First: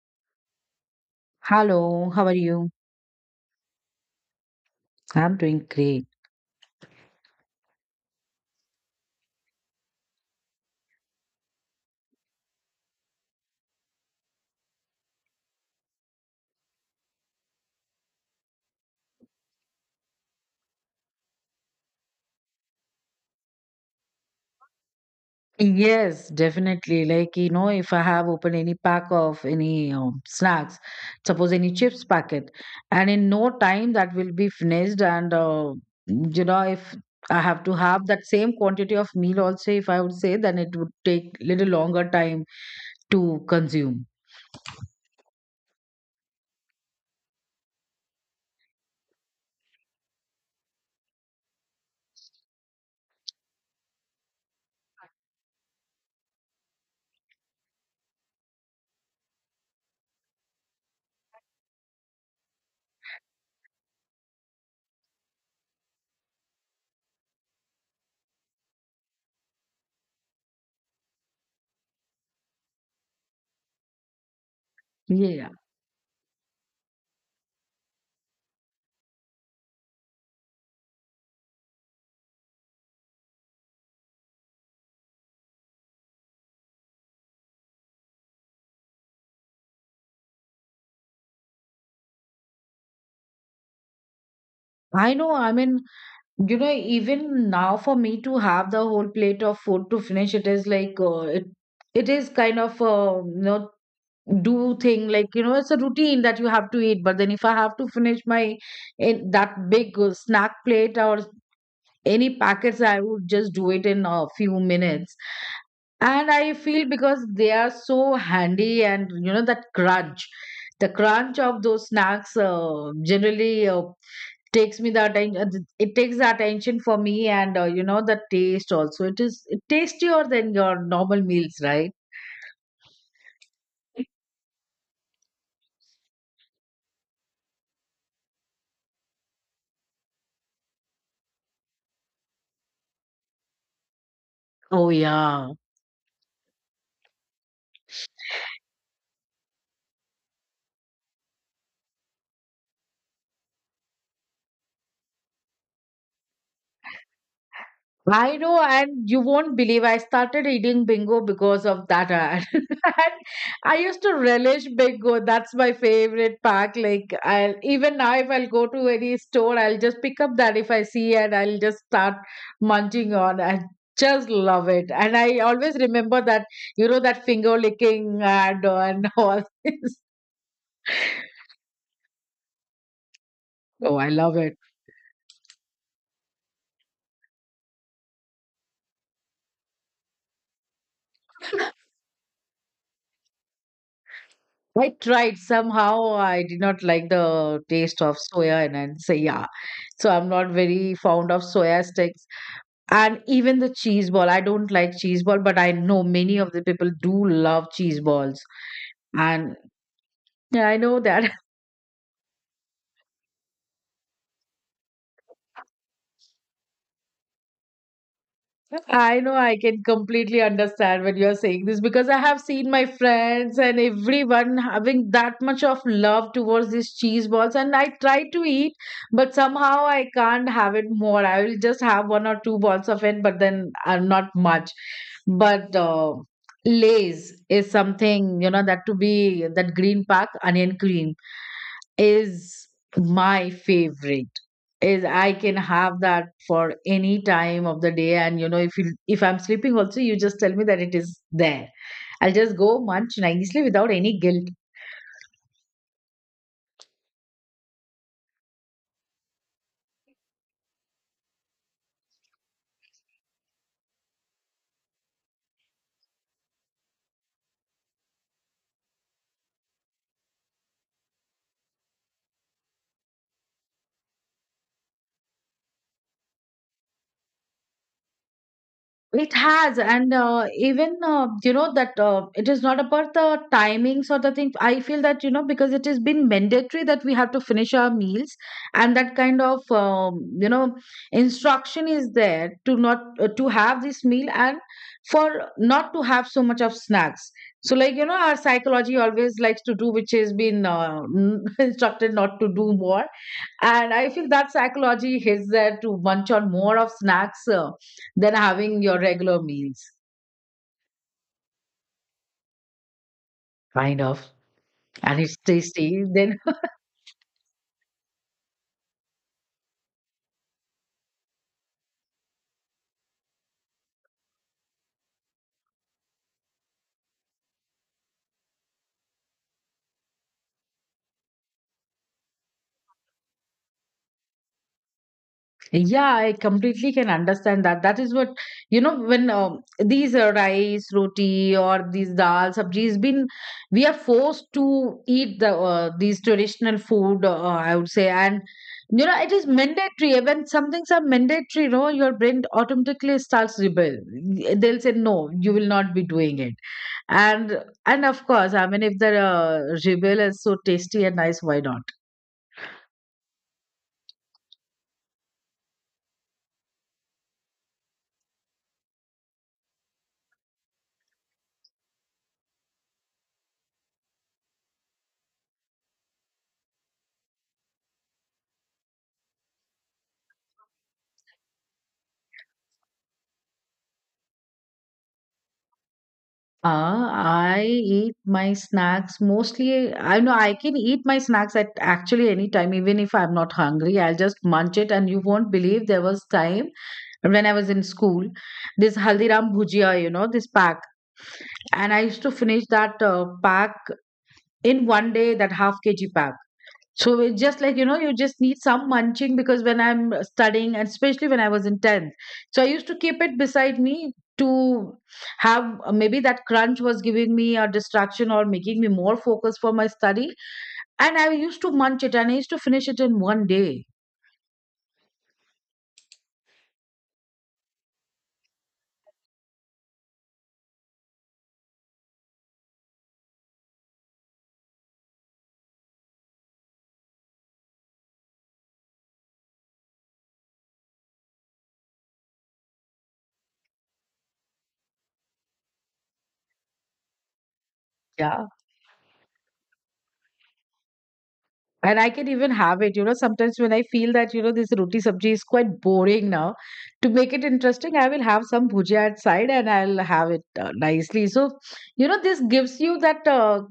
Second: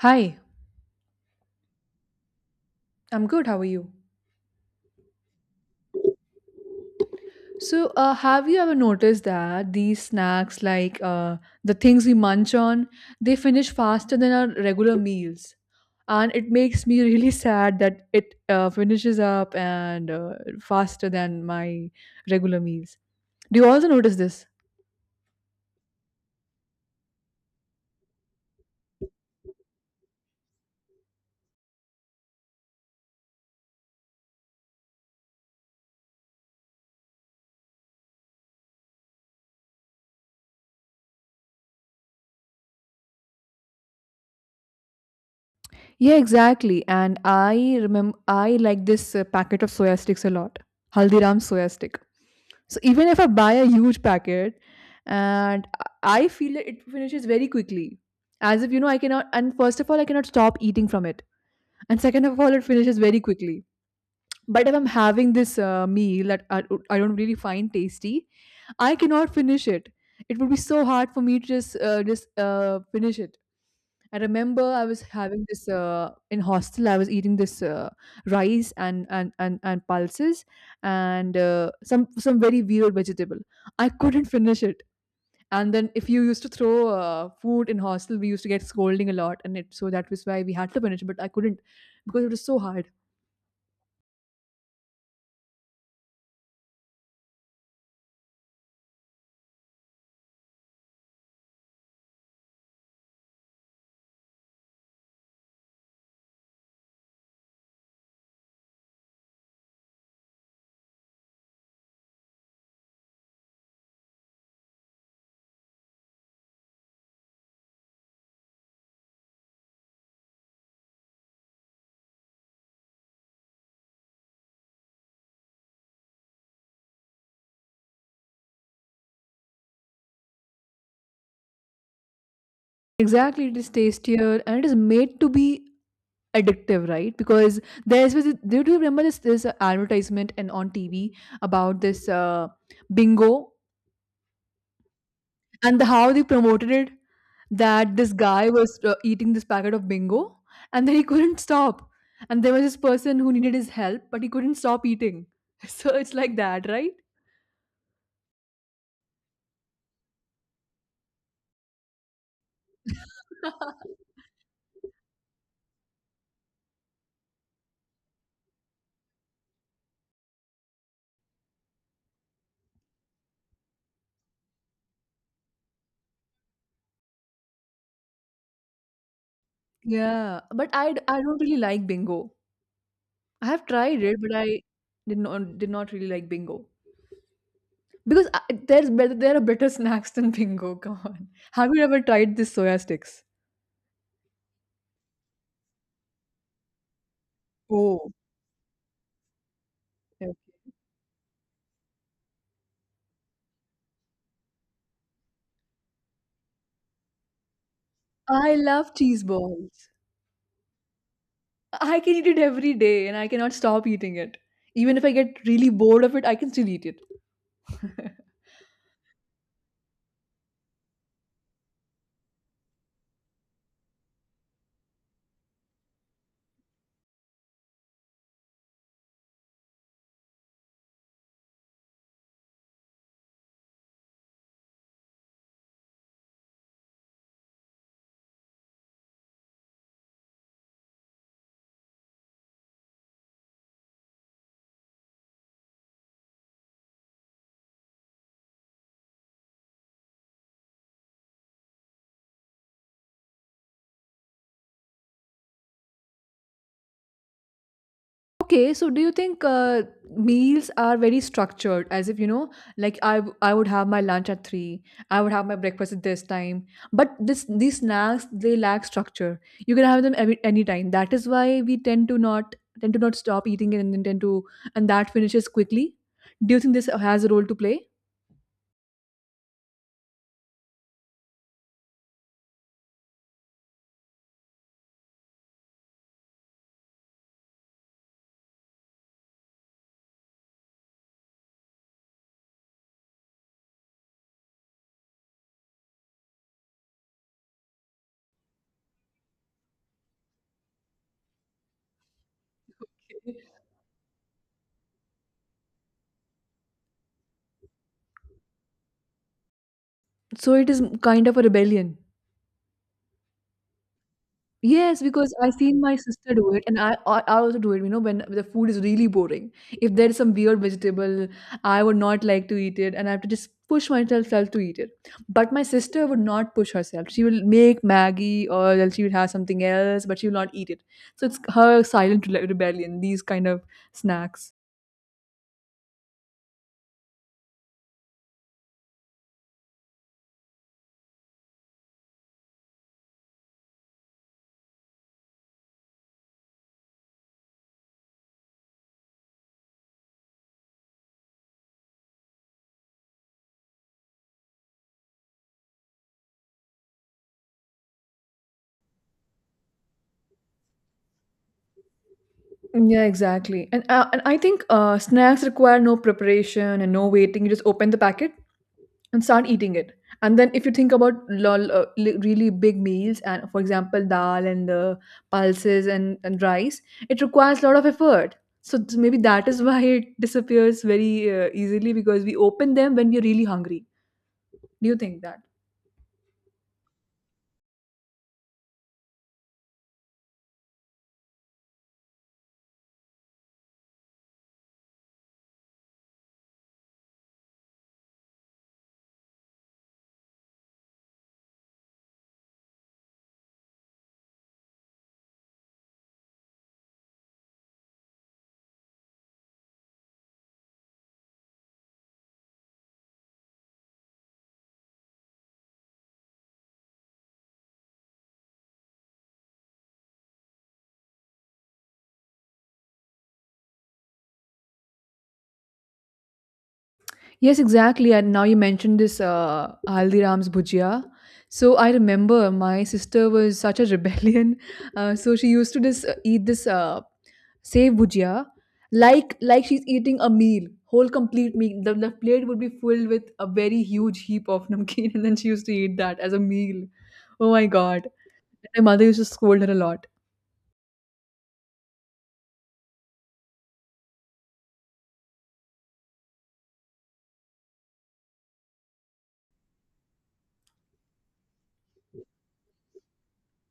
Hi, Hello, how are you? I'm good. How are you? I'm doing great. So have you ever noticed that these snacks, the things we munch on, they finish faster than our regular meals? And it makes me really sad that it finishes up and faster than my regular meals. Do you also notice this? Yes, definitely. Like, you know, if I have opened any pack of any snacks, suppose any chips packet, and in no time that will be finished. And, you know, if I have to have that same quantity of meal also, if I would say, then it would take little longer time to consume. Yeah, exactly. And I remember I like this packet of soya sticks a lot. Haldiram soya stick. So even if I buy a huge packet and I feel that it finishes very quickly, as if you know, I cannot, and first of all, I cannot stop eating from it, and second of all, it finishes very quickly. But if I'm having this meal I don't really find tasty, I cannot finish it. It would be so hard for me to just finish it. I remember I was having Yeah, this in hostel. I was eating this rice and pulses and some very weird vegetable. I couldn't finish it. And then if you used to throw food in hostel, we used to get scolding a lot, and it so that was why we had to finish it, but I couldn't because it was so hard. I know. I mean, you know, even now for me to have the whole plate of food to finish, it is like it is kind of you know do thing like you know it's a routine that you have to eat. But then if I have to finish my in that big snack plate or any packets, I would just do it in a few minutes. And I feel because they are so handy and you know that crunch, the crunch of those snacks generally takes me the attention it takes the attention for me and you know the taste also, it is it tastier than your normal meals, right? Exactly, it is tastier and it is made to be addictive, right? Because there's was do you remember this advertisement and on TV about this bingo Oh, yeah. and the, how they promoted it, that this guy was eating this packet of bingo and then he couldn't stop, and there was this person who needed his help but he couldn't stop eating. So it's like that, right? I know, and you won't believe, I started eating bingo because of that ad. And I used to relish bingo. That's my favorite pack. Like, I'll even now, if I'll go to any store, I'll just pick up that if I see, and I'll just start munching on. I just love it. And I always remember that, you know, that finger licking ad and all this. Yeah, but I don't really like bingo. I have Oh, tried I it, but love I it. did not really like bingo. Because I there are better snacks than bingo, come on. Have you ever tried this soya sticks? I tried somehow. I did not like the taste Oh, of soya, and I say yeah. So I'm okay. not very fond of soya sticks, and even the cheese ball. I don't like cheese ball, but I know many of the people do love cheese balls, I love cheese and balls. yeah, I know that. I can eat it every day and I cannot stop eating it. Even if I get really bored of it, I can still eat it. I know, I can completely understand when you're saying this because I have seen my friends and everyone having that much of love towards these cheese balls, and I try to eat, but somehow I can't have it more. I will just have one or two balls of it, but then not much. But Lay's is something, you know, that to be that green pack onion cream is my favorite, is I can have that for any time of the day, and you know, if you, if I'm sleeping also, you just tell me that it is there, I'll just go munch nicely without any guilt. Okay, so do you think meals are very structured? As if you know, like I would have my lunch at three, I would have my breakfast at this time. But this these snacks they lack structure. You can have them every, any time. That is why we tend to not stop eating it, and then tend to and that finishes quickly. Do you think this has a role to play? It has, and even you know that it is not about the timings or the thing. I feel that, you know, because it has been mandatory that we have to finish our meals, and that kind of you know, instruction is there to not to have this meal, and for not to have so much of snacks. So, like, you know, our psychology always likes to do which has been instructed not to do more. And I feel that psychology hits there to munch on more of snacks than having your regular meals, So it is kind of a rebellion. kind of. Yes, And because it's I've seen my tasty. sister Then, do it, and I also do it. You know, when the food is really boring, if there is some weird vegetable, I would not like to eat it, and I have to just push myself self to eat it. But my sister would not push herself. She will make Maggie, or else she will have something else, but she will not eat it. So it's her rebellion. These kind of snacks. yeah, I completely can understand that. That is what, you know, when these rice, roti, or these dal, sabjis, been, we are forced to eat these traditional food, I would say. And, you know, it is mandatory. When some things are mandatory, you know, your brain automatically starts rebel. They'll say, no, you will not be doing it, and and of course, I mean, if the rebel is so tasty and nice, why not? Yeah, exactly. And I think snacks require no preparation and no waiting. You just open the packet and start eating it. And then if you think about really big meals, and for example, dal and the pulses and rice, it requires a lot of effort. So maybe that is why it disappears very easily because we open them when we're really hungry. Do you think that? Uh, i eat my snacks mostly. I know I can eat my snacks at actually any time, even if I'm not hungry, I'll just munch it. And you won't believe, there was time when I was in school, this Haldiram bhujia, you know, this pack, and I used to finish that pack in 1 day, that half kg pack. So it's just like, you know, you just need some munching, because when I'm studying, and especially when I was in 10th, so I used to keep it beside me to have maybe that crunch was giving me a distraction or making me more focused for my study. And I used to munch it, and I used to finish it in 1 day. Yes, exactly. And now you mentioned this Haldiram's bhujia. So I remember my sister was such a rebellion. So she used to just eat this save bhujia like she's eating a meal, whole complete meal. The plate would be filled with a very huge heap of namkeen, and then she used to eat that as a meal. Oh my god! Yeah. And my mother used to scold her a lot. And I can even have it, you know. Sometimes when I feel that, you know, this roti sabji is quite boring now, to make it interesting, I will have some bhujia at side, and I'll have it nicely. So, you know, this gives you that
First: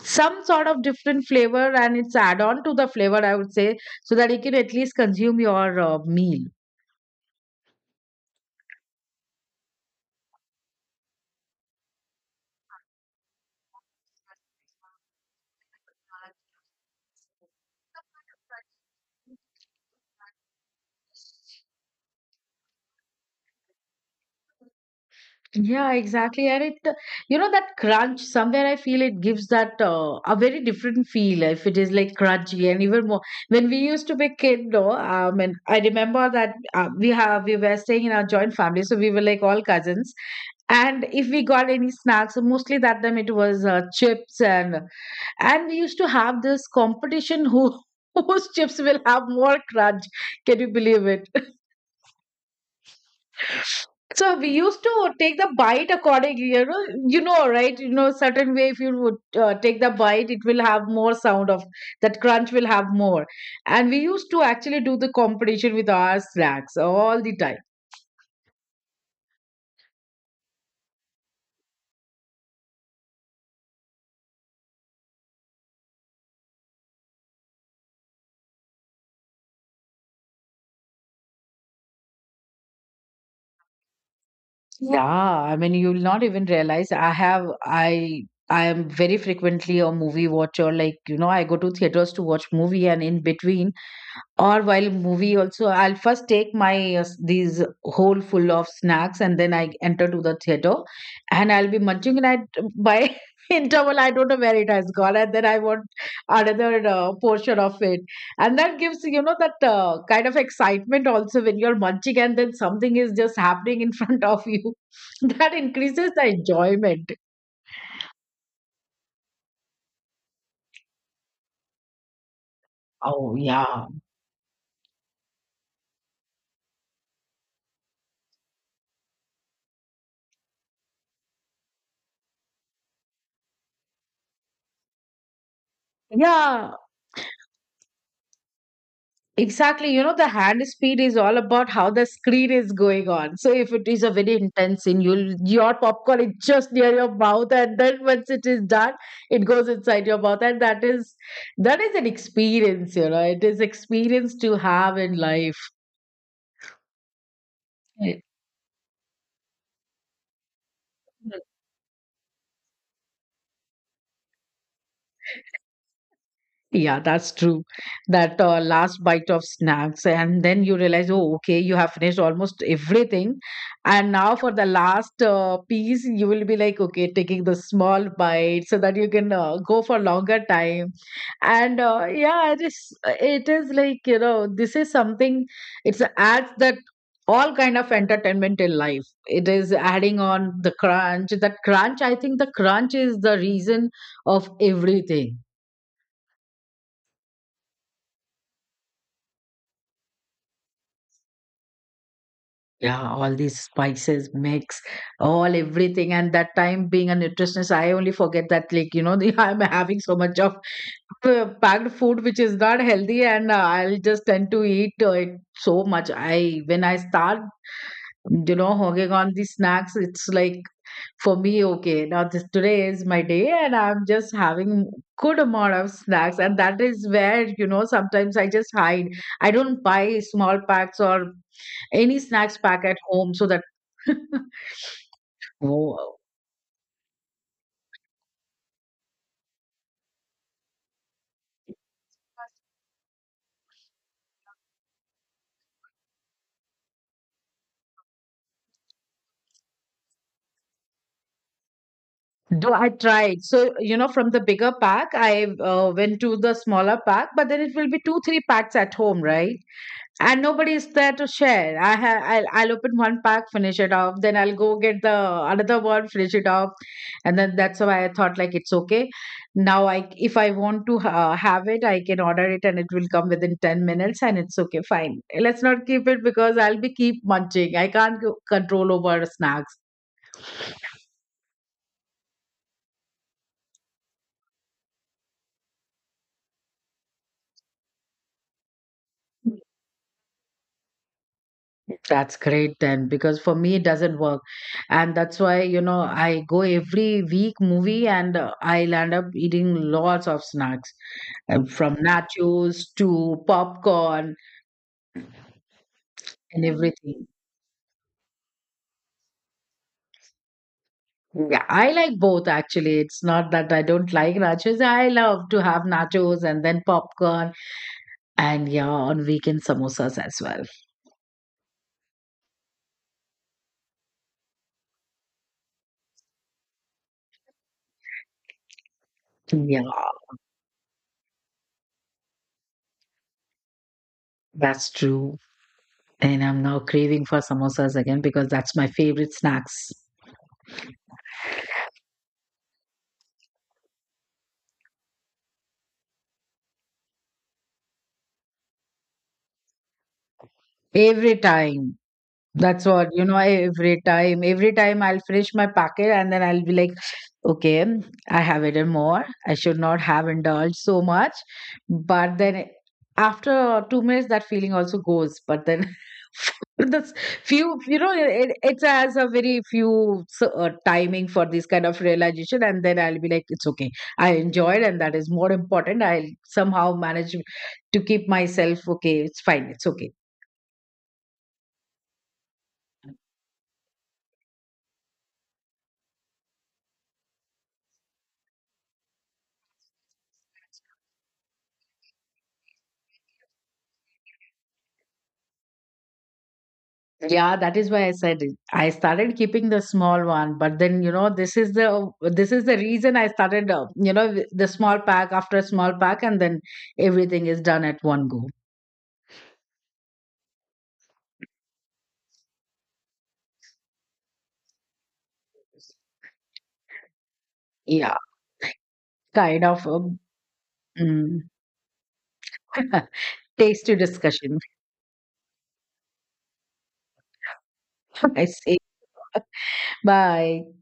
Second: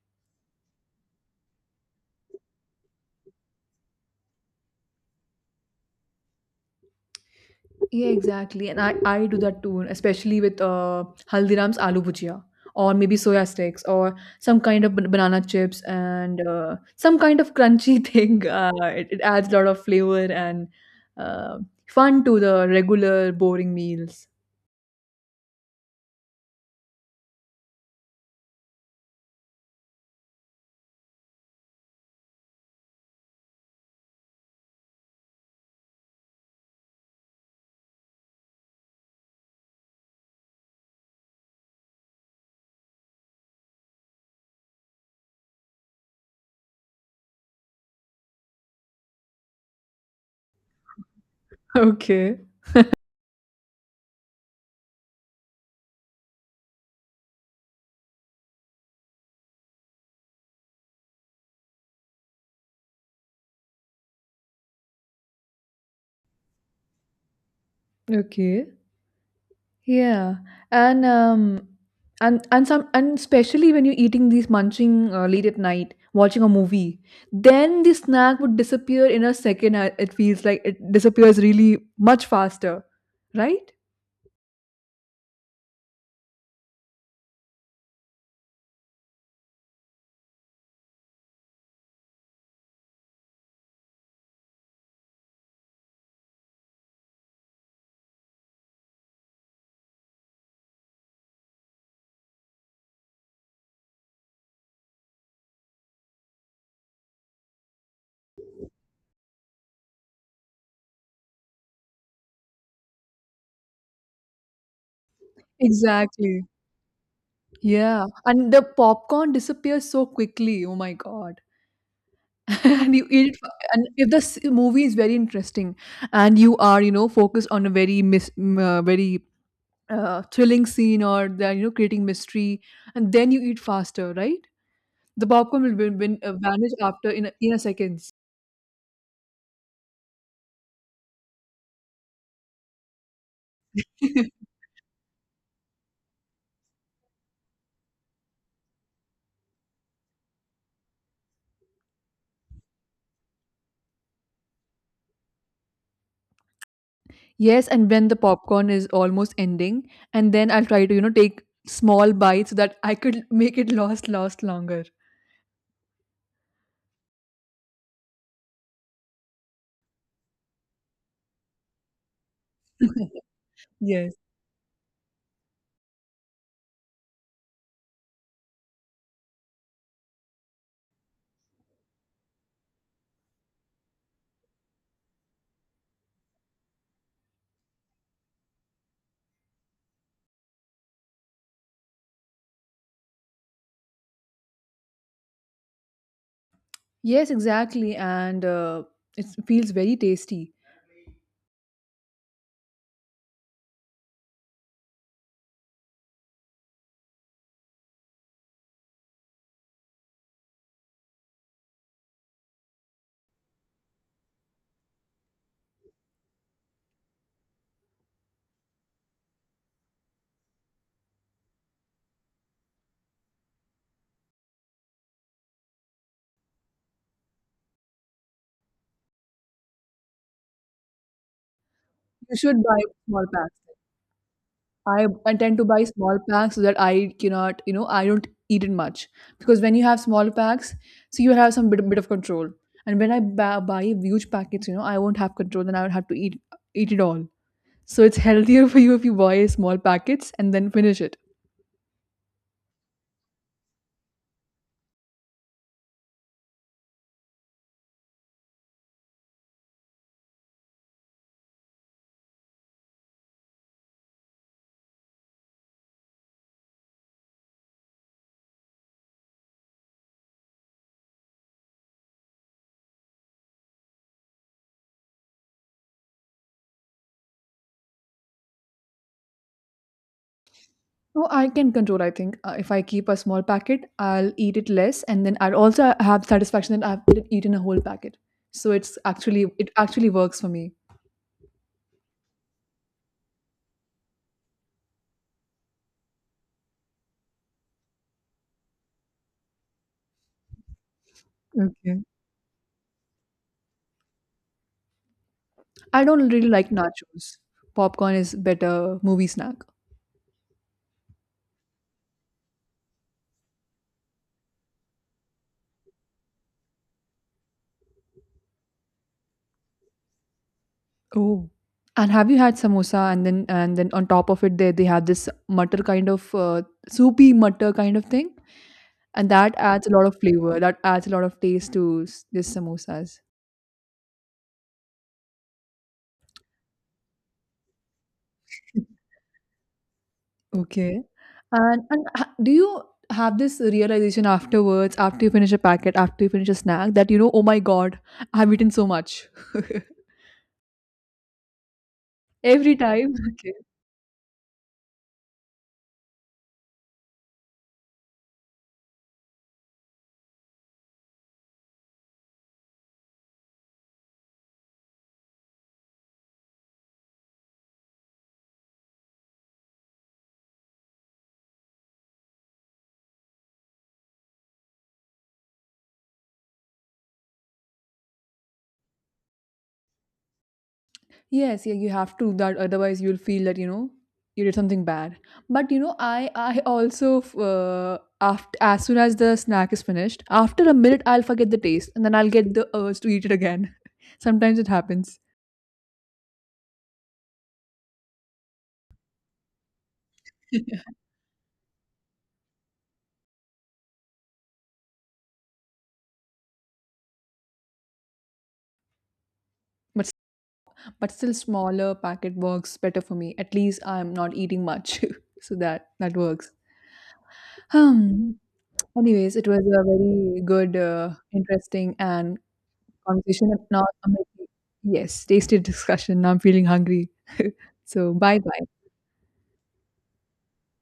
some sort of different flavor, and it's add on to the flavor, I would say, so that you can at least consume your meal. Yeah, exactly. And I do that too, especially with Haldiram's aloo bhujia, or maybe soya sticks, or some kind of banana chips, and some kind of crunchy thing. It adds a lot of flavor and uh, fun to the regular boring meals. Yeah, exactly. And it, you know, that crunch, somewhere I feel it gives that a very different feel if it is like crunchy and even more. When we used to be kid, no, and I remember that we were staying in our joint family, so we were like all cousins. And if we got any snacks, mostly that time it was chips, and we used to have this competition, who whose chips will have more crunch, can you believe it? Okay. So we used to take the bite accordingly, you know, right? You know, certain way, if you would take the bite, it will have more sound of that crunch, will have more. And we used to actually do the competition with our snacks all the time. Okay. Yeah, and and some and especially when you're eating these munching late at night, watching a movie, then the snack would disappear in a second. It feels like it disappears really much faster, right? Yeah, I mean, you'll not even realize. I have I I am very frequently a movie watcher. Like, you know, I go to theaters to watch movie, and in between or while movie also, I'll first take my these whole full of snacks, and then I enter to the theater, and I'll be munching, and I, by interval, I don't know where it has gone, and then I want another portion of it. And that gives, you know, that kind of excitement also, when you're munching and then something is just happening in front of you, that increases the Exactly. enjoyment. Yeah, and the popcorn disappears so quickly. Oh my God. And you eat Oh, it, and yeah. if the movie is very interesting and you are, you know, focused on a very very thrilling scene or the, you know, creating mystery, and then you eat faster, right? The popcorn will vanish Yeah, after in a seconds. exactly. You know, the hand speed is all about how the screen is going on. So if it is a very intense scene, you'll your popcorn is just near your mouth, and then once it is done, it goes inside your mouth. And that is an experience, you know. It is experience to have in life. Yes, and when the Yeah. popcorn is almost ending, and then I'll try to, you know, take small bites so that I could make it last longer. Yeah, that's true. That last bite of snacks, and then you realize, oh, okay, you have finished almost everything. And Yes. now for the last piece, you will be like, okay, taking the small bite so that you can go for longer time. And yeah, it is, like, you know, this is something, it's adds that all kind of entertainment in life. It is adding on the crunch. That crunch, I think the crunch is the reason of everything. Yes, exactly. And it feels very tasty. Yeah, all these spices mix, all everything. And that time, being a nutritionist, I only forget that, like, you know, the, I'm having so much of packed food which is not healthy, and I'll just tend to eat it so much. I When I start, you know, hogging on the snacks, it's like, for me, okay, now this today is my day, and I'm just having good amount of snacks, and that is where, you know, sometimes I just hide. I don't buy small packs or any You snacks should buy pack at small home so packs. that I tend to buy small Oh, packs so that I cannot, you know, I don't eat it much because when you have small packs, so you have some bit of control. And when I buy huge packets, you know, I won't have control. Then I would have to eat it all. So it's healthier for you if you buy small packets and then finish it. do I tried. So, you know, from the bigger pack, I went to the smaller pack, but then it will be two, three packs at home, right? And nobody is there to share. I'll open one pack, finish it off, then I'll go get the another one, finish it off, and then that's why I thought like, it's okay. Now I if I want to have it, I can order it and it will come within 10 minutes, and it's okay, fine. Let's not keep it because I'll be keep munching. I can't control over snacks. No, I can control, I think. If I keep a small packet, I'll eat it less and then I'll also have satisfaction that I've eaten a whole packet. So it actually works for me. That's great then, because for me it doesn't work, and that's why, you know, I go every week movie, and I'll end up eating lots of snacks, from Okay. nachos to popcorn I don't really and like everything. nachos. Popcorn is better movie snack. Yeah, I like both actually. It's not that I don't like nachos. I love to have nachos, and then popcorn, and yeah, on weekend samosas as well. Oh. And have you had samosa and then on top of it they have this mutter kind of soupy mutter kind of thing, and that Yeah, adds a lot of flavor. That adds a lot of taste to this samosas. that's true. And I'm now craving for samosas again, because that's my favorite snacks. Okay. Do you have this realization afterwards, after you finish a packet, after you finish a snack, that you know, oh my God, I've eaten so much. Every time. Every That's what, time. you know, Okay. Every time I'll finish my packet, and then I'll be like, okay, I have eaten more. I should not have indulged so much. But then after 2 minutes, that feeling also goes. But then that's few, you know, it has a very few timing for this kind of realization. And then I'll be like, it's okay. I enjoyed, and that is more important. I'll somehow manage to keep myself okay. It's fine. It's okay. Yes, yeah, you have to do that. Otherwise, you'll feel that you know you did something bad. But you know, I also after as soon as the snack is finished, after a minute, I'll forget the taste, and then I'll get the urge to eat it again. Sometimes it happens. Yeah, that is why I said it. I started keeping the small one, but then, you know, this is the reason I started, you know, with the small pack after a small pack, and then everything is done at one go. But but still smaller packet works better for me. At least I'm not eating much, so that that works. Yeah, Um. Anyways, it was kind a of a very good, mm, interesting, and conversation. Now, tasty I'm like, discussion. yes, tasty discussion. Now I'm feeling hungry. So bye I see. bye. Bye.